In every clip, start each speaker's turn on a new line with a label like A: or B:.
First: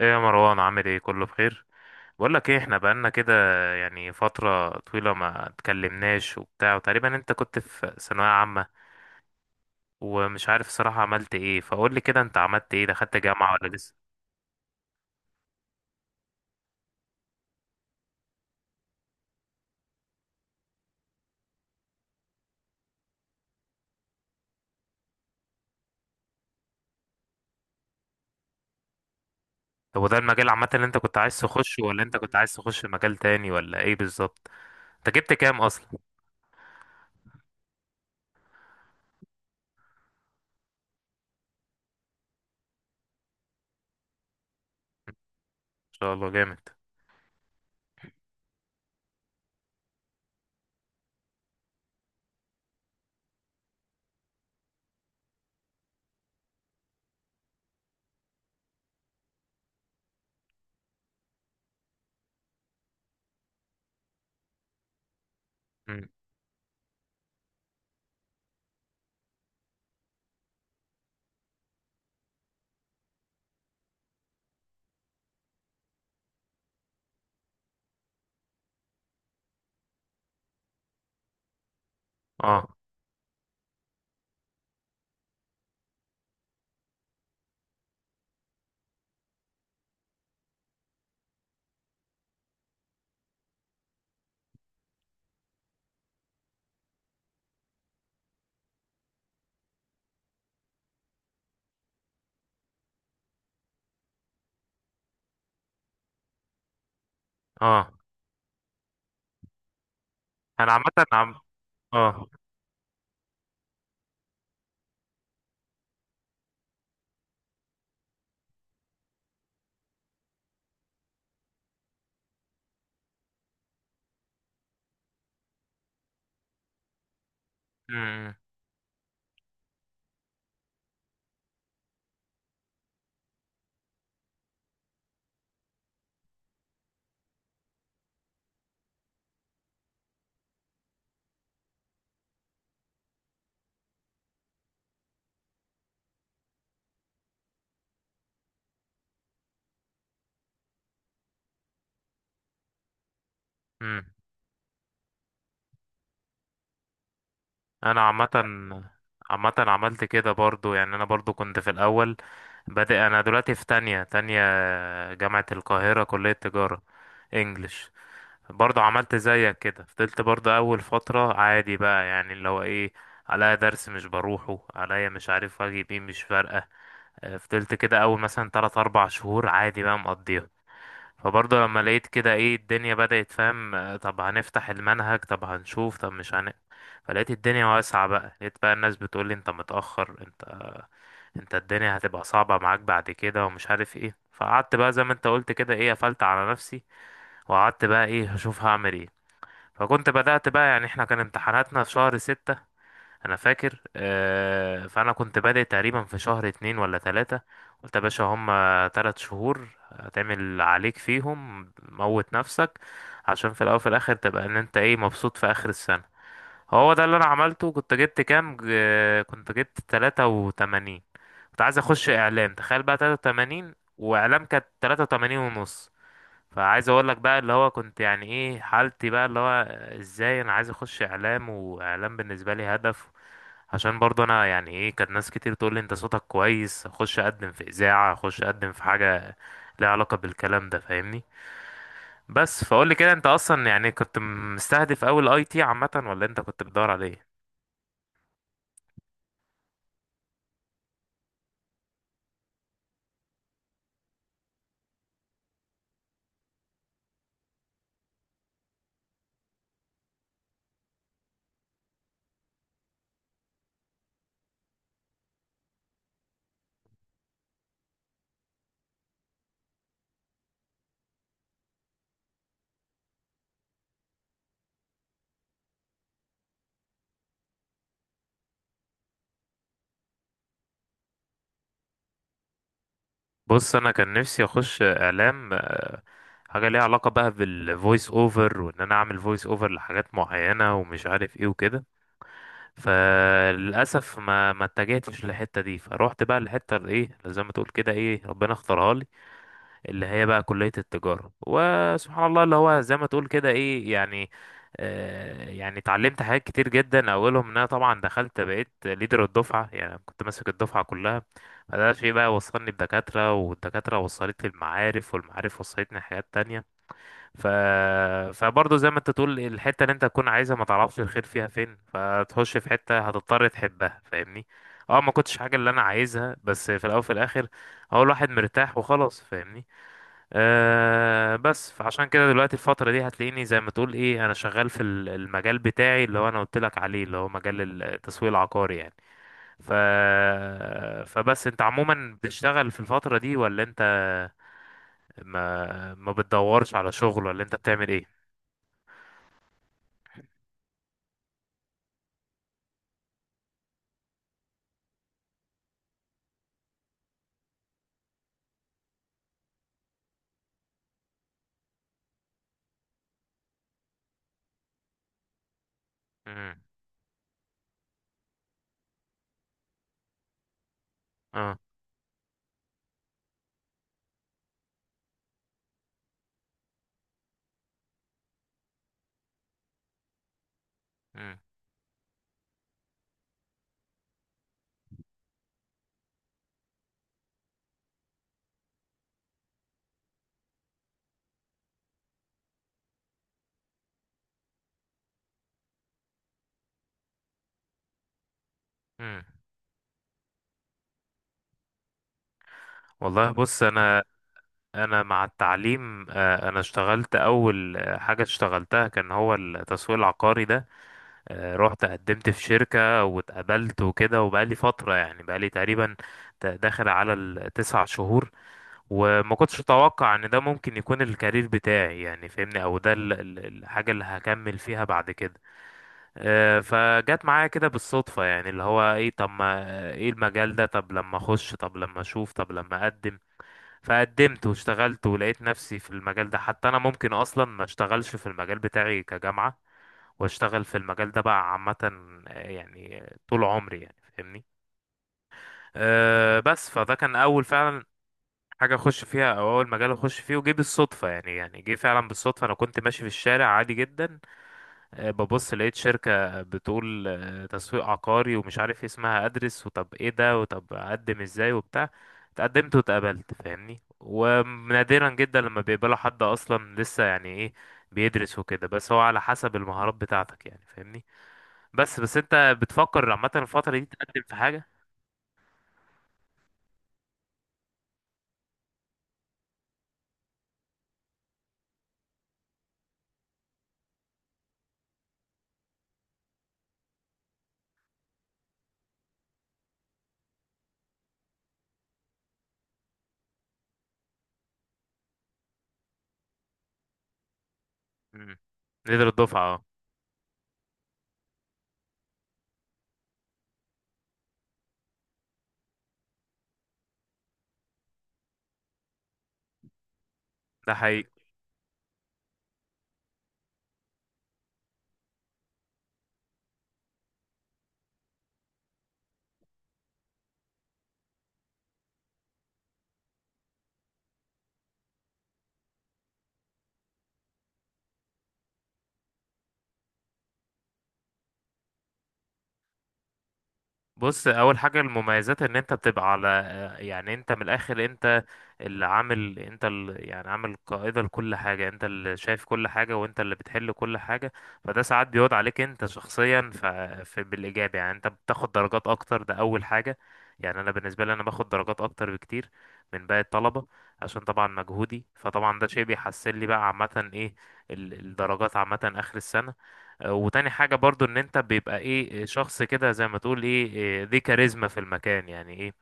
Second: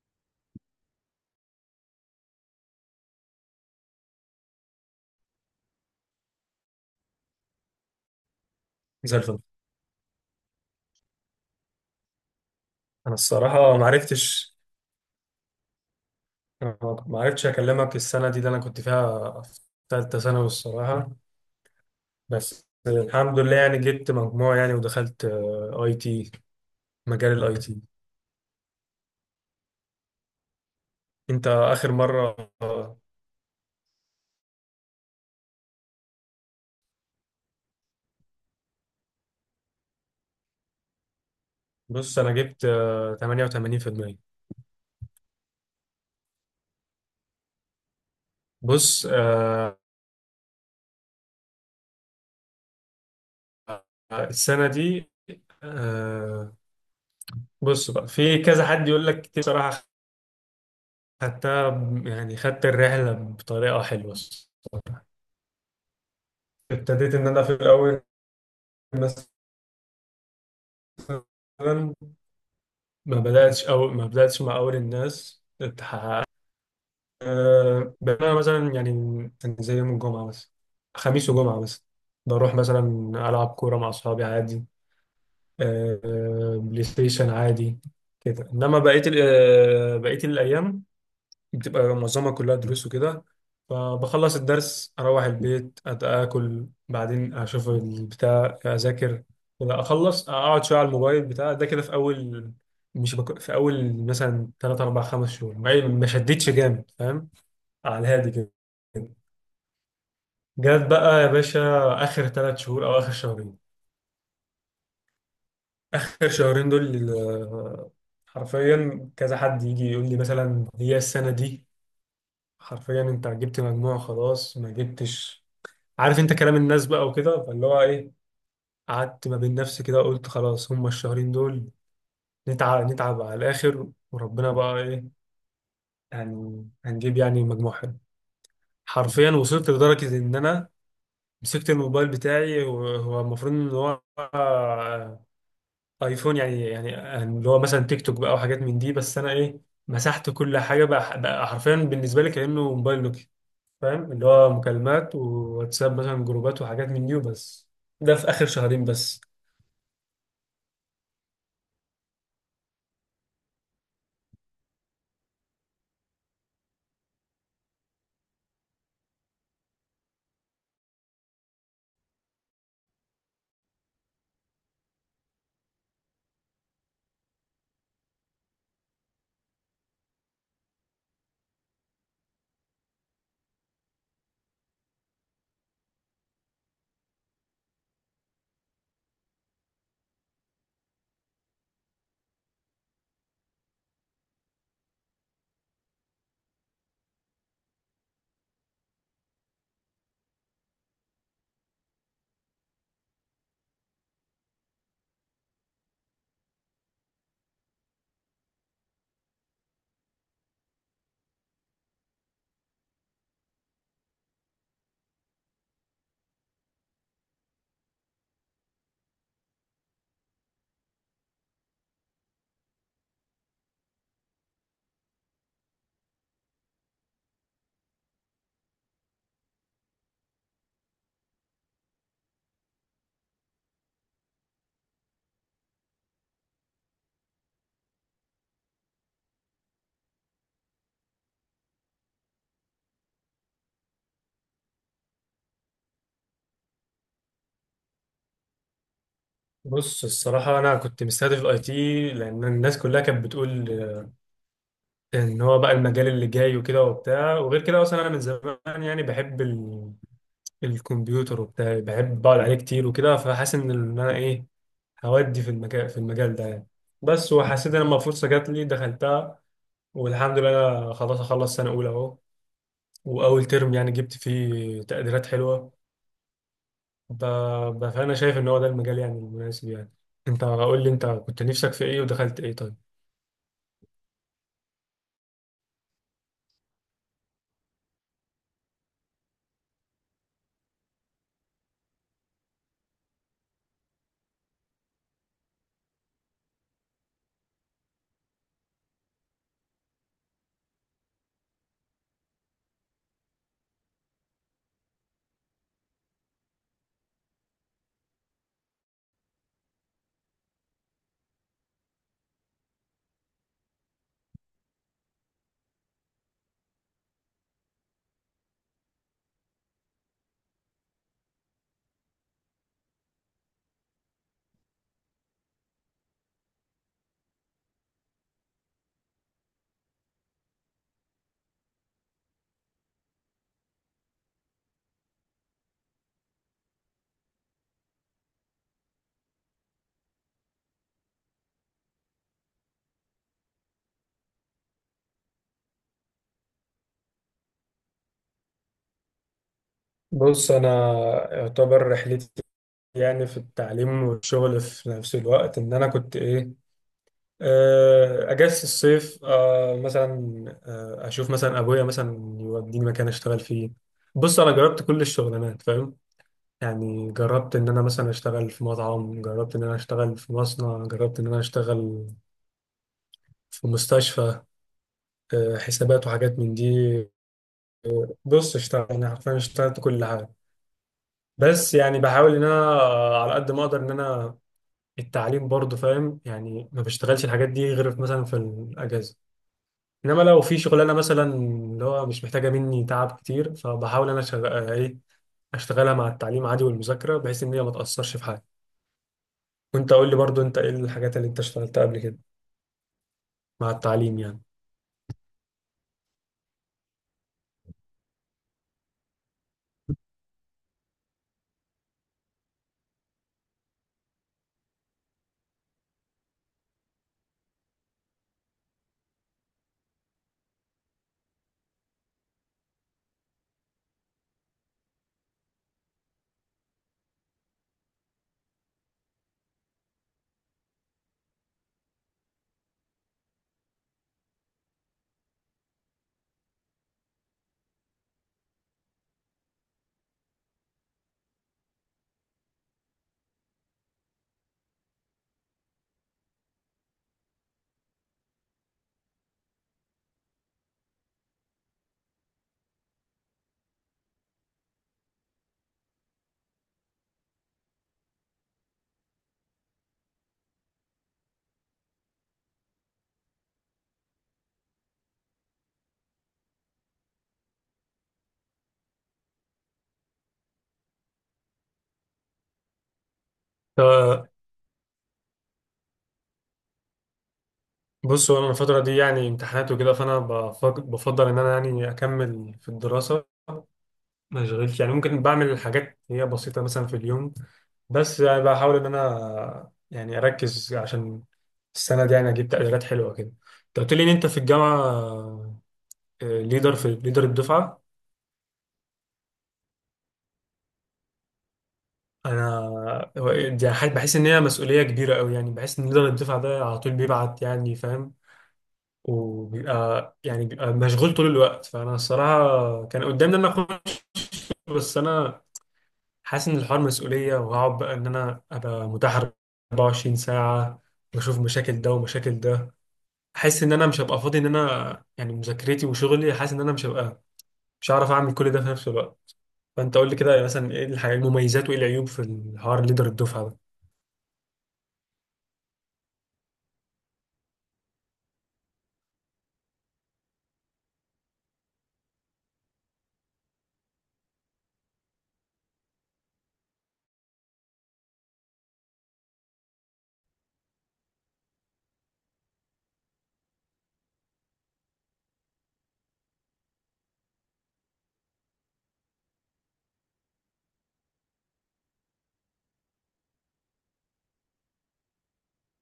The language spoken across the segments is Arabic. A: ايه يا مروان، عامل ايه؟ كله بخير. بقول لك ايه، احنا بقالنا كده يعني فترة طويلة ما اتكلمناش وبتاع. وتقريبا انت كنت في ثانوية عامة
B: زي الفل.
A: ومش عارف صراحة عملت ايه، فقول لي كده، انت عملت ايه؟
B: انا
A: دخلت جامعة ولا
B: الصراحه ما
A: لسه؟
B: عرفتش ما عرفتش اكلمك السنه دي اللي انا كنت فيها في ثالثه ثانوي الصراحه. بس الحمد لله يعني جبت مجموع يعني ودخلت اي تي. مجال الاي تي.
A: طب وده المجال عامة اللي انت كنت عايز
B: انت
A: تخشه،
B: اخر
A: ولا انت كنت
B: مره؟
A: عايز تخش
B: آه،
A: مجال تاني، ولا ايه بالظبط؟ انت جبت كام اصلا؟ ما
B: بص انا جبت 88%.
A: شاء الله، جامد.
B: بص السنه دي. آه، بص بقى في كذا حد يقول لك كتير صراحه. يعني خدت الرحله بطريقه حلوه.
A: مم.
B: ابتديت ان انا في الاول مثلا ما بدأتش مع أول الناس تحقق. بقى مثلا يعني زي يوم الجمعة بس. خميس وجمعة بس. بروح
A: اه.
B: مثلا ألعب كورة مع أصحابي عادي. بلاي ستيشن عادي كده. إنما بقية ال- آه، بقية الأيام بتبقى معظمها كلها دروس وكده. فبخلص الدرس اروح البيت اكل بعدين اشوف البتاع اذاكر كده اخلص اقعد شويه على الموبايل بتاع ده كده في اول. مش بك... في اول مثلا 3 4 5 شهور ما شدتش جامد فاهم.
A: اه.
B: على الهادي كده.
A: انا
B: جت
A: عامة.
B: بقى يا
A: عم.
B: باشا
A: اه.
B: اخر 3 شهور او اخر شهرين. اخر شهرين دول حرفيا كذا حد يجي يقول لي مثلا هي السنه دي. حرفيا انت جبت مجموع خلاص ما جبتش عارف. انت كلام الناس بقى وكده فاللي هو ايه.
A: مم.
B: قعدت ما بين نفسي كده وقلت خلاص هما الشهرين دول نتعب نتعب على الاخر وربنا بقى ايه يعني هنجيب يعني مجموع حلو. حرفيا وصلت لدرجة ان انا مسكت الموبايل بتاعي وهو المفروض ان هو ايفون يعني اللي هو مثلا تيك توك بقى وحاجات من دي بس انا ايه مسحت كل حاجة بقى، حرفيا بالنسبة لي كأنه موبايل نوكيا
A: مم.
B: فاهم. اللي هو مكالمات وواتساب مثلا جروبات وحاجات من دي وبس.
A: انا
B: ده
A: عامه.
B: في آخر شهرين بس.
A: عامه عملت كده برضو، يعني انا برضو كنت في الاول بادئ. انا دلوقتي في تانية تانية، جامعه القاهره، كليه تجاره، انجلش. برضو عملت زيك كده، فضلت برضو اول فتره عادي بقى، يعني اللي هو ايه، عليا درس مش بروحه، عليا مش عارف واجب ايه، مش فارقه. فضلت كده اول مثلا 3 4 شهور عادي بقى مقضيها. فبرضه لما لقيت كده ايه الدنيا بدأت، فاهم؟ طب هنفتح المنهج، طب هنشوف، طب مش هن فلقيت الدنيا واسعة بقى. لقيت بقى الناس بتقولي انت متأخر، انت الدنيا هتبقى صعبة معاك بعد كده، ومش عارف ايه. فقعدت بقى زي ما انت قلت كده، ايه، قفلت على نفسي وقعدت بقى ايه هشوف هعمل ايه. فكنت بدأت بقى يعني، احنا كان امتحاناتنا في شهر 6، انا فاكر. فانا كنت بادئ تقريبا في شهر 2 ولا 3. قلت يا باشا، هما 3 شهور هتعمل اللي عليك فيهم، موت نفسك عشان في الاول وفي الاخر تبقى ان انت ايه مبسوط في اخر السنة. هو ده اللي انا عملته. كنت جبت كام كنت جبت 83. كنت عايز اخش اعلام، تخيل بقى، 83، واعلام كانت تلاتة وتمانين ونص. فعايز اقول لك بقى اللي هو كنت يعني ايه حالتي بقى، اللي هو ازاي انا عايز اخش اعلام واعلام بالنسبه لي هدف. عشان برضه انا يعني ايه، كانت ناس كتير تقول لي انت صوتك كويس، اخش اقدم في اذاعه، اخش اقدم في حاجه ليها علاقه بالكلام ده، فاهمني؟ بس فقول لي كده، انت اصلا يعني كنت مستهدف اول اي تي عامه، ولا انت كنت بتدور على ايه؟
B: بص الصراحة أنا كنت مستهدف الأي تي لأن الناس كلها كانت بتقول إن هو بقى المجال اللي جاي وكده وبتاع وغير كده. أصلا أنا من زمان يعني بحب الكمبيوتر وبتاع. بحب بقعد عليه كتير وكده فحاسس إن أنا إيه هودي في المجال. في المجال ده يعني. بس وحسيت إن لما فرصة جات لي دخلتها والحمد لله. أنا خلاص أخلص سنة أولى أهو وأول ترم يعني جبت فيه تقديرات حلوة. ب... فأنا شايف إن هو ده المجال يعني المناسب يعني. أنت قول لي أنت كنت نفسك في إيه ودخلت إيه طيب؟
A: بص، انا كان نفسي اخش اعلام، حاجه ليها علاقه بقى بالفويس اوفر، وان انا اعمل فويس اوفر لحاجات معينه ومش عارف ايه وكده. فللاسف ما اتجهتش للحته دي، فروحت بقى للحته اللي ايه، اللي زي ما تقول كده ايه، ربنا اختارها لي، اللي هي بقى كليه التجاره. وسبحان الله، اللي هو زي ما تقول كده ايه يعني، آه، يعني اتعلمت حاجات كتير جدا. اولهم ان انا طبعا دخلت بقيت ليدر الدفعه، يعني كنت ماسك الدفعه كلها. فده شيء بقى وصلني بدكاتره، والدكاتره وصلت لي المعارف، والمعارف وصلتني حاجات تانية. ف... فبرضه زي ما انت تقول، الحتة اللي انت تكون عايزها ما تعرفش الخير فيها فين، فتخش في حتة هتضطر تحبها، فاهمني؟ اه، ما كنتش حاجة اللي انا عايزها، بس في الاول وفي الاخر هو الواحد مرتاح وخلاص، فاهمني؟ آه، بس فعشان كده دلوقتي الفترة دي هتلاقيني زي ما تقول ايه، انا شغال في المجال بتاعي اللي هو انا قلت لك عليه، اللي هو مجال التسويق العقاري يعني. ف... فبس انت عموما بتشتغل في الفترة دي، ولا انت ما بتدورش على شغل، ولا انت بتعمل ايه؟
B: بص انا يعتبر رحلتي يعني في التعليم والشغل في نفس الوقت ان انا كنت ايه. اجازة الصيف مثلا. اشوف مثلا ابويا مثلا يوديني مكان اشتغل فيه. بص انا جربت كل الشغلانات فاهم. يعني جربت ان انا مثلا اشتغل في مطعم، جربت ان انا اشتغل في مصنع، جربت ان انا
A: اه.
B: اشتغل في مستشفى حسابات وحاجات من دي. بص اشتغل يعني حرفيا اشتغلت كل حاجة.
A: مم.
B: بس يعني بحاول ان انا على قد ما اقدر ان انا التعليم برضه فاهم. يعني ما بشتغلش الحاجات دي غير في مثلا في الاجازه. انما لو في شغلانه مثلا اللي هو مش محتاجه مني تعب كتير فبحاول انا شغ... آه، ايه اشتغلها مع التعليم عادي والمذاكره بحيث ان هي ما تاثرش في حاجه.
A: مم.
B: وانت قول لي برضه انت ايه الحاجات اللي انت اشتغلتها قبل كده
A: والله بص،
B: مع
A: انا
B: التعليم يعني؟
A: انا مع التعليم آه، انا اشتغلت اول آه، حاجه اشتغلتها كان هو التسويق العقاري ده. آه، رحت قدمت في شركه واتقبلت وكده، وبقالي فتره يعني، بقالي تقريبا داخل على التسع شهور. وما كنتش اتوقع ان ده ممكن يكون الكارير بتاعي يعني، فاهمني؟ او ده الحاجه اللي هكمل فيها بعد كده. آه، فجت معايا كده بالصدفة، يعني اللي هو ايه، طب ما ايه المجال ده، طب لما اخش، طب لما اشوف، طب لما اقدم. فقدمت واشتغلت ولقيت نفسي في المجال ده، حتى انا ممكن اصلا ما اشتغلش في المجال بتاعي كجامعة واشتغل في المجال ده بقى عامة، آه، يعني آه، طول عمري يعني، فاهمني؟ أه، بس فده كان اول فعلا حاجة اخش فيها، او اول مجال اخش فيه وجه بالصدفة يعني. يعني جه فعلا بالصدفة، انا كنت ماشي في الشارع عادي جدا، آه، ببص لقيت شركة بتقول آه، تسويق عقاري ومش عارف إيه اسمها، ادرس وطب ايه ده وطب اقدم ازاي وبتاع. اتقدمت واتقبلت، فاهمني؟ ونادرا جدا لما بيقبلوا حد اصلا لسه يعني ايه بيدرس وكده، بس هو على حسب المهارات بتاعتك يعني، فاهمني؟ بس انت بتفكر عامة الفترة دي تقدم
B: ف-
A: في حاجة؟
B: بص هو انا الفتره دي يعني امتحانات وكده فانا بفضل ان انا يعني اكمل في الدراسه. ما اشغلش. يعني ممكن بعمل حاجات هي بسيطة مثلا في اليوم بس يعني بحاول ان انا يعني اركز عشان السنة دي يعني اجيب تقديرات حلوة كده. انت قلت لي ان انت في الجامعة ليدر الدفعة.
A: مم. نقدر الدفعة اه.
B: انا دي حاجة بحس ان هي مسؤولية كبيرة قوي. يعني بحس ان ليدر الدفعة ده على طول بيبعت يعني فاهم. وبيبقى يعني بيبقى
A: ده حقيقي.
B: مشغول طول الوقت. فانا الصراحة كان قدامي ان انا اخد، بس انا حاسس ان الحوار مسؤوليه وهقعد بقى ان انا ابقى متاح 24 ساعه واشوف مشاكل ده ومشاكل ده. حاسس ان انا مش هبقى فاضي ان انا يعني مذاكرتي وشغلي. حاسس ان انا مش هعرف اعمل كل ده في نفس الوقت. فانت قول لي كده مثلا ايه الحاجات المميزات وايه العيوب في الحوار ليدر الدفعه؟
A: بص، اول حاجه المميزات ان انت بتبقى على آه، يعني انت من الاخر انت اللي عامل، انت اللي يعني عامل قائده لكل حاجه، انت اللي شايف كل حاجه، وانت اللي بتحل كل حاجه. فده ساعات بيعود عليك انت شخصيا في بالايجاب، يعني انت بتاخد درجات اكتر، ده اول حاجه. يعني انا بالنسبه لي انا باخد درجات اكتر بكتير من باقي الطلبه، عشان طبعا مجهودي. فطبعا ده شيء بيحسن لي بقى عامه ايه، الدرجات عامه اخر السنه. وتاني حاجة برضو ان انت بيبقى ايه آه، شخص كده زي ما تقول ايه، إيه، ذي كاريزما في المكان يعني. ايه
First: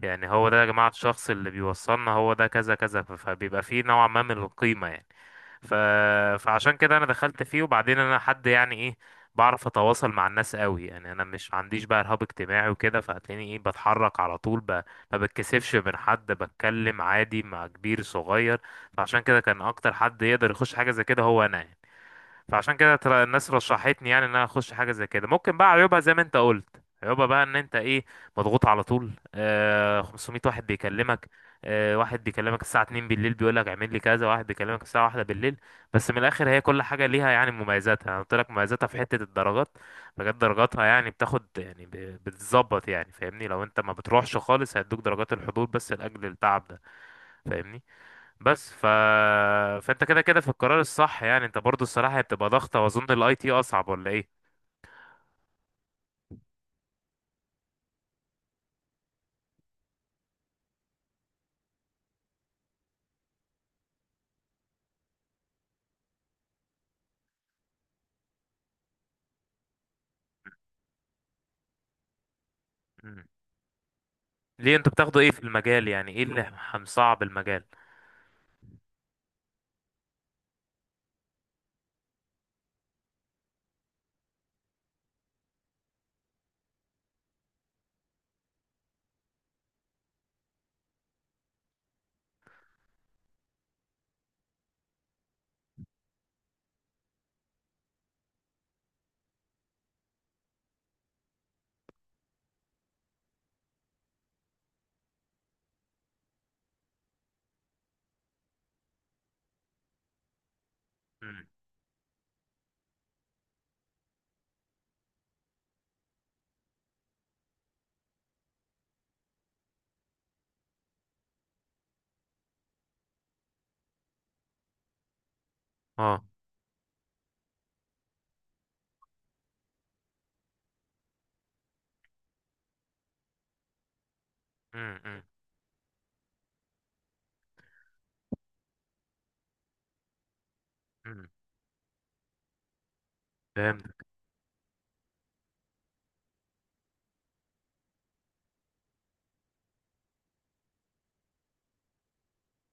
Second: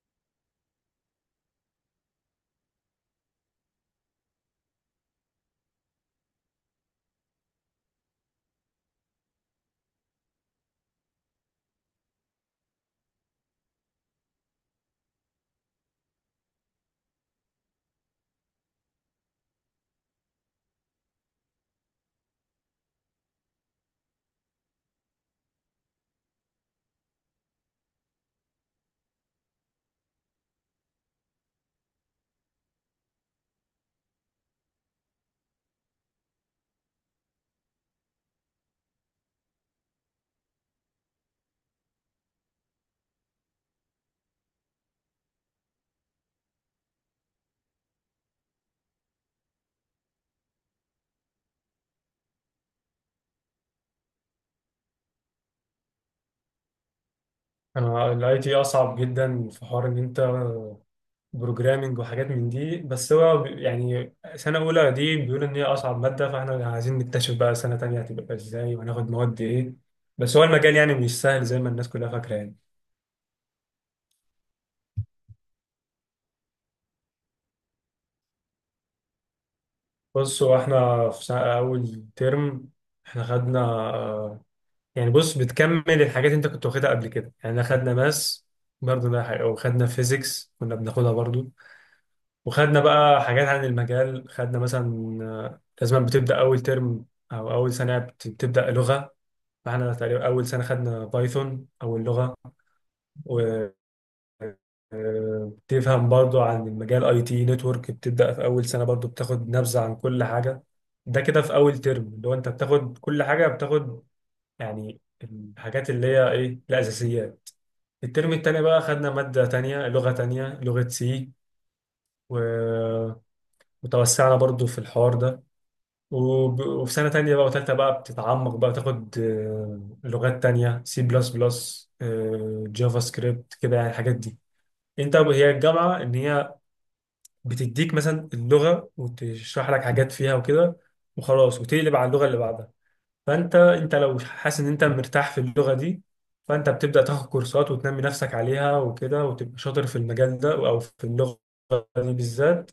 A: يعني، هو ده يا جماعة الشخص اللي بيوصلنا، هو ده كذا كذا فبيبقى فيه نوع ما من القيمة يعني. ف... فعشان كده انا دخلت فيه. وبعدين انا حد يعني ايه بعرف اتواصل مع الناس قوي، يعني انا مش عنديش بقى ارهاب اجتماعي وكده، فهتلاقيني ايه بتحرك على طول ما بتكسفش من حد، بتكلم عادي مع كبير صغير. فعشان كده كان اكتر حد يقدر يخش حاجة زي كده هو انا يعني. فعشان كده ترى الناس رشحتني يعني ان انا اخش حاجه زي كده. ممكن بقى عيوبها، زي ما انت قلت، عيوبها بقى ان انت ايه، مضغوط على طول، آه 500 واحد بيكلمك، آه واحد بيكلمك الساعه 2 بالليل بيقول لك اعمل لي كذا، واحد بيكلمك الساعه 1 بالليل. بس من الاخر هي كل حاجه ليها يعني مميزاتها، انا قلت لك مميزاتها في حته الدرجات. بجد درجاتها يعني بتاخد يعني بتتظبط يعني، فاهمني؟ لو انت ما بتروحش خالص هيدوك درجات الحضور بس لاجل التعب ده، فاهمني؟ بس ف... فانت كده كده في القرار الصح يعني. انت برضو الصراحة هي بتبقى ضغطة، واظن الاي تي اصعب ولا ايه؟
B: الاي تي اصعب جدا في حوار ان انت بروجرامنج وحاجات من دي. بس هو يعني سنة أولى دي بيقول إن هي أصعب مادة. فإحنا عايزين نكتشف بقى سنة تانية هتبقى إزاي وهناخد مواد إيه. بس هو المجال يعني مش سهل زي ما الناس كلها فاكرة يعني.
A: مم. ليه انتوا بتاخدوا ايه في المجال؟ يعني ايه اللي مصعب المجال؟
B: بص هو إحنا في سنة أول ترم إحنا خدنا. آه، يعني بص بتكمل الحاجات اللي أنت كنت واخدها قبل كده. يعني إحنا خدنا ماس برضه ده حاجة. وخدنا فيزيكس كنا بناخدها برضه. وخدنا بقى حاجات عن المجال خدنا مثلا لازم بتبدأ أول ترم أو أول سنة بتبدأ لغة. فاحنا تقريبا أول سنة خدنا بايثون أول لغة. وبتفهم برضو عن المجال أي تي نتورك بتبدأ في أول سنة برضو بتاخد نبذة عن كل حاجة. ده كده
A: مم.
B: في أول ترم اللي هو أنت بتاخد كل حاجة. بتاخد يعني الحاجات اللي هي إيه الأساسيات. الترم التاني بقى خدنا مادة تانية لغة تانية لغة سي. وتوسعنا برضو في الحوار ده.
A: اه.
B: وفي سنة تانية بقى وتالتة بقى بتتعمق بقى تاخد لغات تانية سي بلس بلس، جافا سكريبت كده يعني الحاجات دي.
A: مم.
B: انت
A: مم.
B: هي الجامعة ان هي بتديك مثلا اللغة وتشرح لك حاجات فيها وكده
A: مم.
B: وخلاص وتقلب على اللغة اللي بعدها. فانت
A: فهمت.
B: انت لو حاسس ان انت مرتاح في اللغة دي فانت بتبدأ تاخد كورسات وتنمي نفسك عليها وكده وتبقى شاطر في المجال ده او في اللغة دي بالذات.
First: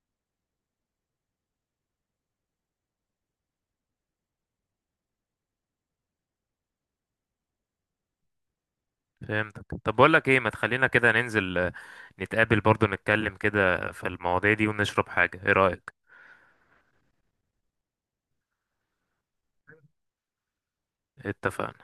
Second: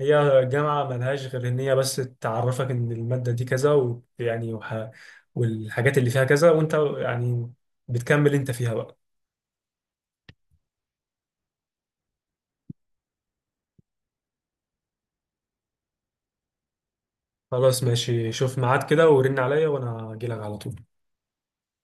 B: هي جامعة ملهاش غير إن هي بس تعرفك إن المادة دي كذا، ويعني والحاجات اللي فيها كذا وأنت يعني بتكمل أنت فيها بقى.
A: فهمتك. طب بقول لك ايه، ما تخلينا كده ننزل آه، نتقابل برضو نتكلم كده في المواضيع دي ونشرب حاجة، ايه رأيك؟
B: خلاص ماشي شوف ميعاد كده ورن عليا وأنا أجيلك على طول.
A: اتفقنا.